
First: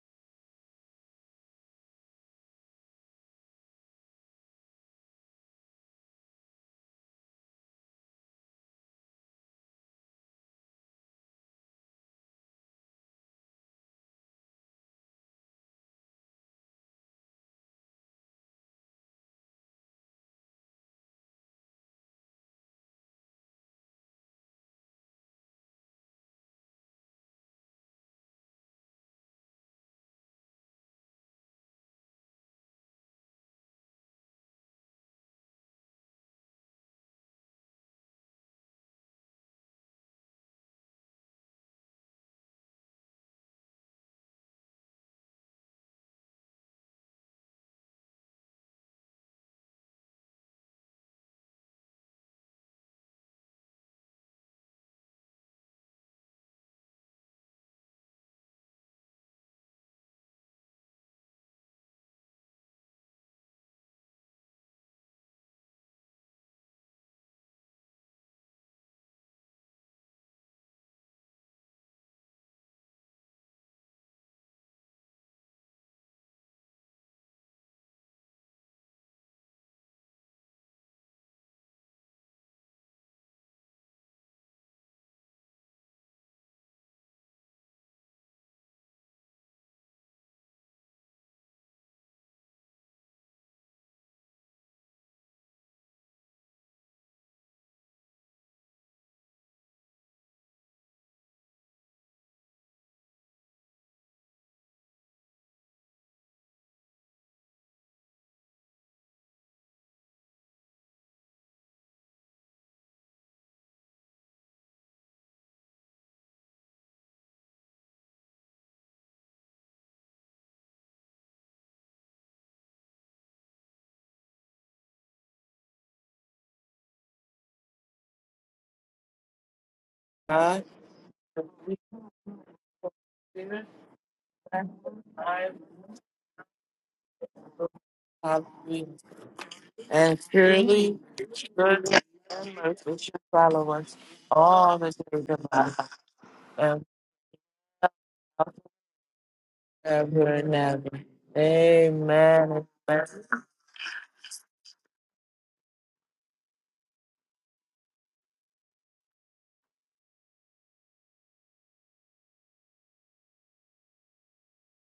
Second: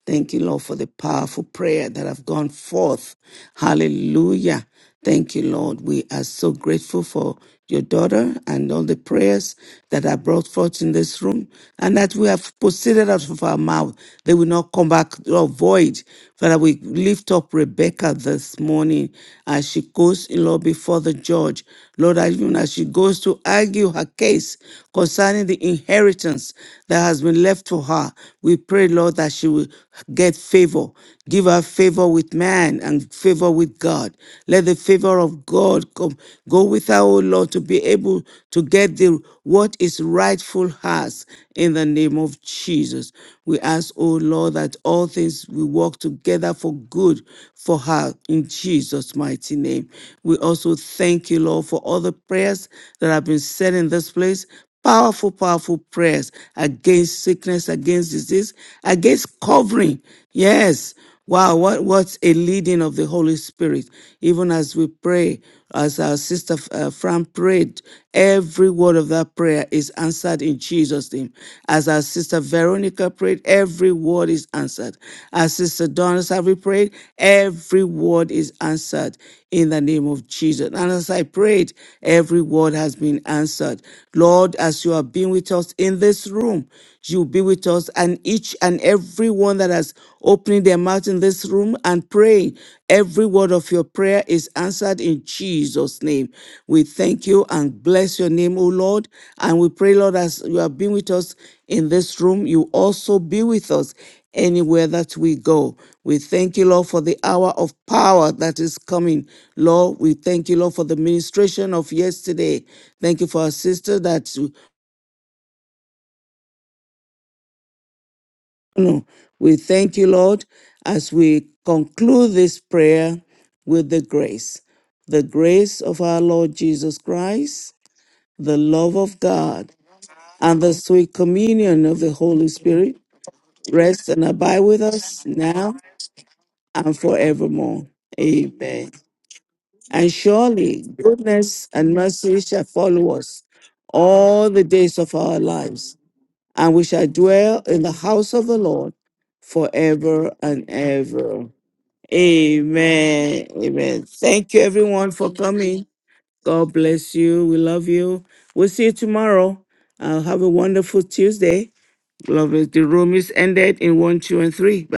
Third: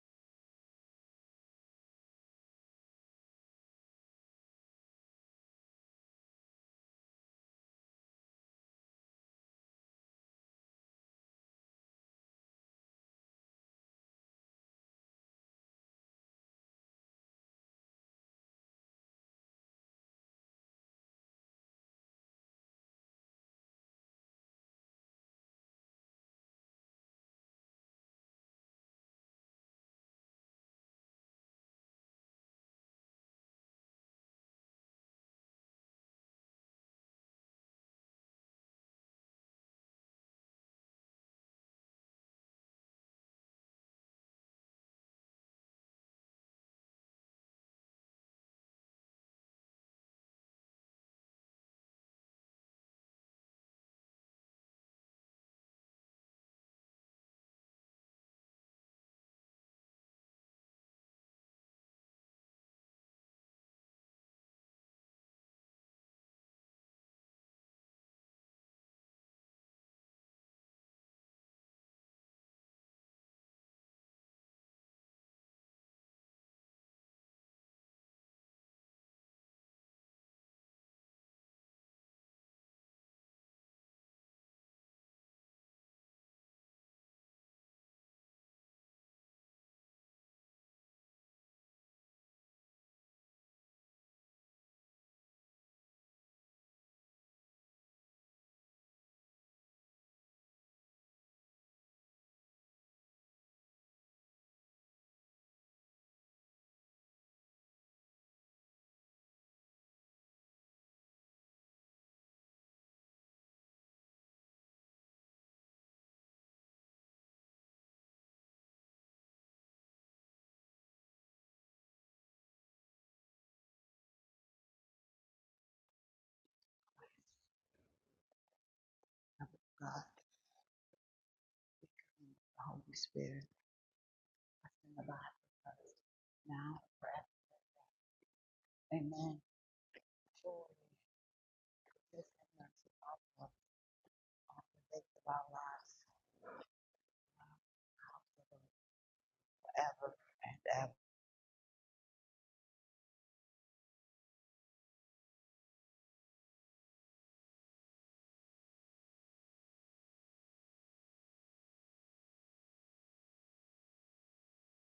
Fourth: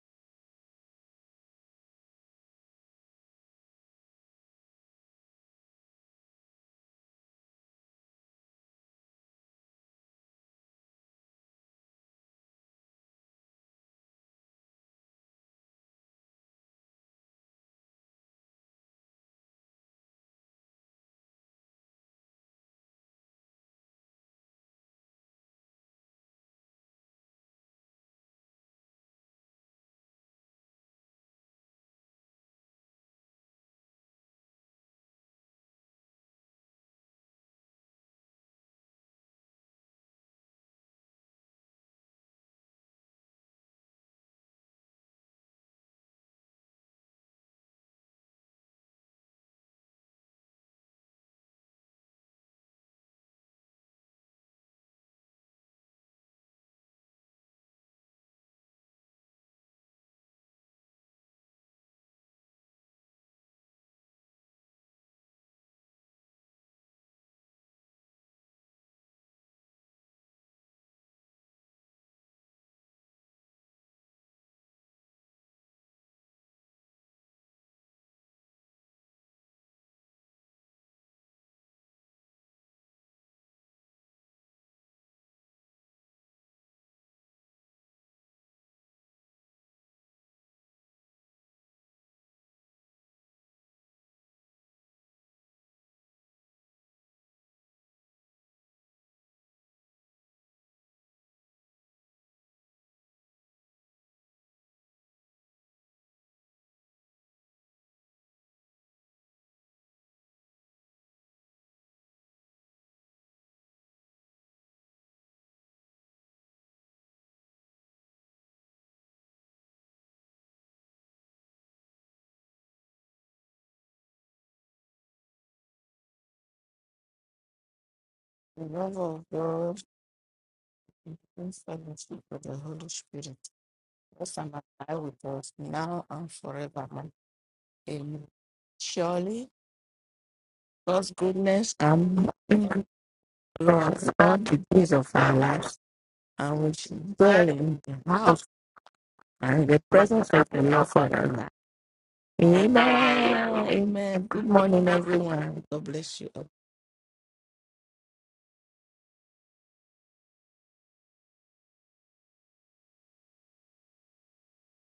Speaker 1: Thank you, Lord, for the powerful prayer that have gone forth. Hallelujah. Thank you, Lord. We are so grateful for your daughter and all the prayers that are brought forth in this room and that we have proceeded out of our mouth. They will not come back or void. Father, we lift up Rebecca this morning as she goes, Lord, before the judge. Lord, even as she goes to argue her case concerning the inheritance that has been left to her, we pray, Lord, that she will get favor. Give her favor with man and favor with God. Let the favor of God come go with her, O Lord, to be able to get the what is rightful hers in the name of Jesus. We ask, O Lord, that all things will work together for good for her in Jesus' mighty name. We also thank you, Lord, for all the prayers that have been said in this place Powerful, powerful prayers against sickness, against disease, against covering. Yes. Wow, what, what's a leading of the Holy Spirit? Even as we pray, as our sister uh, Fran prayed, every word of that prayer is answered in Jesus' name. As our sister Veronica prayed, every word is answered. As sister Donna Savvy prayed, every word is answered in the name of Jesus. And as I prayed, every word has been answered. Lord, As as you have been with us in this room. You'll be with us and each and every one that has opened their mouth in this room and praying. Every word of your prayer is answered in Jesus' name. We thank you and bless your name, O Lord. And we pray, Lord, as you have been with us in this room, you also be with us anywhere that we go. We thank you, Lord, for the hour of power that is coming. Lord, we thank you, Lord, for the ministration of yesterday. Thank you for our sister that No, We thank you, Lord, as we conclude this prayer with the grace. The grace of our Lord Jesus Christ, the
Speaker 4: The
Speaker 1: love
Speaker 4: love
Speaker 1: of
Speaker 4: of
Speaker 1: God,
Speaker 4: God
Speaker 3: God,
Speaker 1: and
Speaker 2: God,
Speaker 1: the
Speaker 2: I
Speaker 1: sweet
Speaker 4: and
Speaker 2: Holy
Speaker 1: communion of the
Speaker 4: fellowship of
Speaker 1: Holy
Speaker 4: the
Speaker 3: the
Speaker 4: Holy
Speaker 3: Holy
Speaker 1: Spirit
Speaker 4: Spirit.
Speaker 3: Spirit,
Speaker 2: Spirit,
Speaker 1: rest and
Speaker 4: Rest and
Speaker 1: abide
Speaker 2: and
Speaker 1: with
Speaker 3: in
Speaker 4: abide
Speaker 3: the
Speaker 4: with
Speaker 1: us
Speaker 3: life
Speaker 2: I,
Speaker 4: us
Speaker 3: of
Speaker 1: now
Speaker 3: us
Speaker 4: now and
Speaker 3: now.
Speaker 1: and
Speaker 4: forevermore.
Speaker 1: forevermore.
Speaker 4: Amen.
Speaker 1: Amen.
Speaker 3: Amen.
Speaker 4: Surely
Speaker 1: And
Speaker 2: And
Speaker 3: Glory.
Speaker 1: surely
Speaker 2: surely
Speaker 4: God's
Speaker 1: goodness
Speaker 4: goodness
Speaker 1: and
Speaker 2: Goodness
Speaker 3: This
Speaker 4: and
Speaker 1: mercy
Speaker 3: is
Speaker 2: and
Speaker 1: shall
Speaker 3: not
Speaker 4: mercy
Speaker 3: the
Speaker 2: mercy
Speaker 1: follow
Speaker 2: shall
Speaker 1: us
Speaker 3: outlook
Speaker 2: follow
Speaker 4: follow
Speaker 2: us
Speaker 4: us all
Speaker 1: all
Speaker 3: on
Speaker 4: the
Speaker 1: the
Speaker 2: all
Speaker 3: the
Speaker 2: the
Speaker 4: days
Speaker 1: days
Speaker 3: days
Speaker 4: of
Speaker 1: of
Speaker 3: of
Speaker 2: days
Speaker 4: our
Speaker 1: our
Speaker 2: of
Speaker 3: our
Speaker 2: our
Speaker 4: lives.
Speaker 1: lives
Speaker 2: life,
Speaker 3: lives,
Speaker 4: I
Speaker 1: and we
Speaker 2: and
Speaker 4: was
Speaker 1: shall
Speaker 3: and
Speaker 4: good
Speaker 1: dwell
Speaker 3: our
Speaker 4: in
Speaker 1: in the
Speaker 4: the
Speaker 1: house
Speaker 4: house
Speaker 1: of the
Speaker 3: outlook
Speaker 1: Lord
Speaker 4: and the
Speaker 3: forever
Speaker 4: presence
Speaker 1: forever
Speaker 2: forever
Speaker 4: of
Speaker 2: and
Speaker 3: and
Speaker 4: the
Speaker 1: and
Speaker 3: ever.
Speaker 4: Lord
Speaker 2: ever.
Speaker 1: ever.
Speaker 4: forever.
Speaker 2: Amen.
Speaker 1: Amen.
Speaker 4: Amen.
Speaker 1: Amen.
Speaker 4: Amen. Good
Speaker 1: Thank you,
Speaker 4: morning,
Speaker 1: everyone, for
Speaker 4: everyone. God
Speaker 1: coming.
Speaker 4: bless you.
Speaker 1: God bless you. We love you. We'll see you tomorrow. Uh, have a wonderful Tuesday. Love is the room is ended in one, two, and three.